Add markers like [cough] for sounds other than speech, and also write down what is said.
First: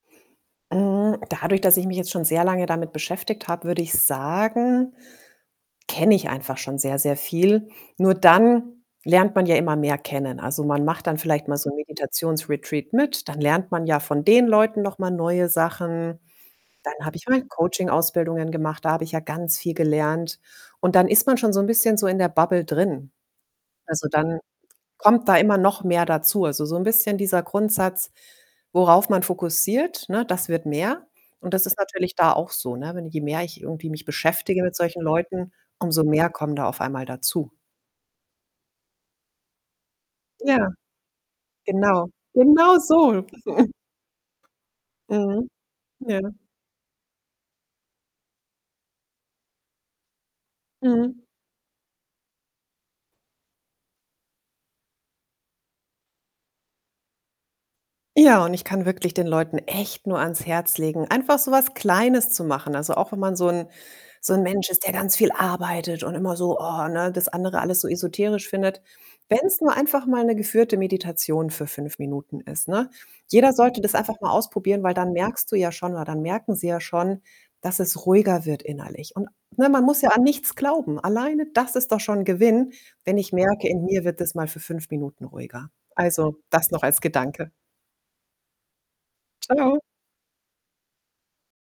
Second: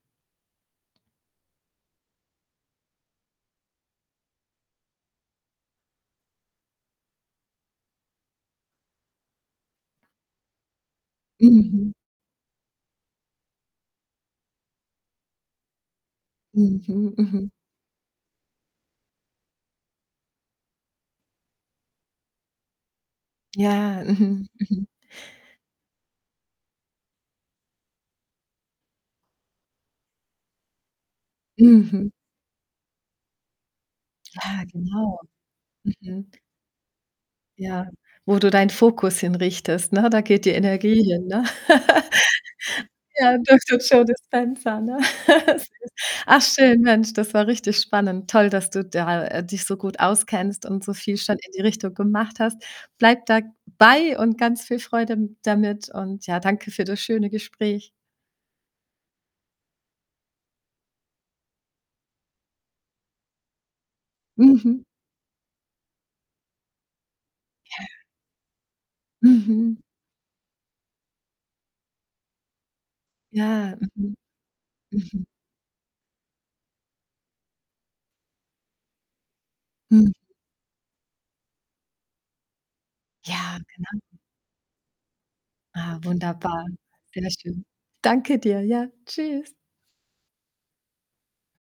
Hm, dadurch, dass ich mich jetzt schon sehr lange damit beschäftigt habe, würde ich sagen, kenne ich einfach schon sehr, sehr viel. Nur dann lernt man ja immer mehr kennen. Also, man macht dann vielleicht mal so ’n Mhm. Meditations-Retreat mit, dann lernt man ja von den Leuten noch mal neue Sachen, dann Mhm, habe ich mal mhm. Coaching-Ausbildungen gemacht, da habe ich ja ganz viel gelernt. Und dann ist man schon so ’n bisschen so in der Bubble drin. Ja, Also, dann mhm, mhm. kommt da immer noch mehr dazu. Also, so ’n bisschen dieser Grundsatz, worauf man fokussiert, ne, das wird mehr. Und das ist Mhm. natürlich da auch so, ne? Wenn je mehr ich irgendwie mich Ja, beschäftige mit solchen genau. Leuten, umso mehr Mhm. kommen da auf einmal dazu. Ja, wo du deinen Fokus hin richtest, ne? Da geht die Ja, Energie hin, ne? genau. Genau [laughs] so. Ja, [chuckles] Dr. Joe Dispenza, ne? Mhm, [laughs] ja. Ach schön, Mensch, das war richtig spannend. Toll, dass du da dich so gut auskennst und so viel Mhm. schon in die Richtung gemacht hast. Bleib dabei und ganz viel Freude m damit und ja, danke für das schöne Gespräch. Ja, und ich kann wirklich den Leuten echt nur ans Herz legen, einfach so was Kleines zu machen. Also, auch wenn man so ’n so ’n Mensch Mhm. ist, der ganz viel arbeitet und immer so: „Oh”, ne, das andere alles Ja. so esoterisch findet. Wenn’s nur Mhm. einfach mal ’ne geführte Meditation für 5 Minuten ist, ne? Jeder Ja, sollte das mhm. einfach mal ausprobieren, weil dann Mhm. merkst du ja schon oder dann merken sie ja schon, dass es ruhiger wird innerlich. Und ne, man muss ja Hm. an nichts glauben. Alleine das ist doch schon Gewinn, wenn ich Ja, merke, in genau. mir wird das mal für 5 Minuten ruhiger. Ah, Also, wunderbar. das noch als Sehr Gedanke. schön. Danke dir, ja. Tschüs. Tschau.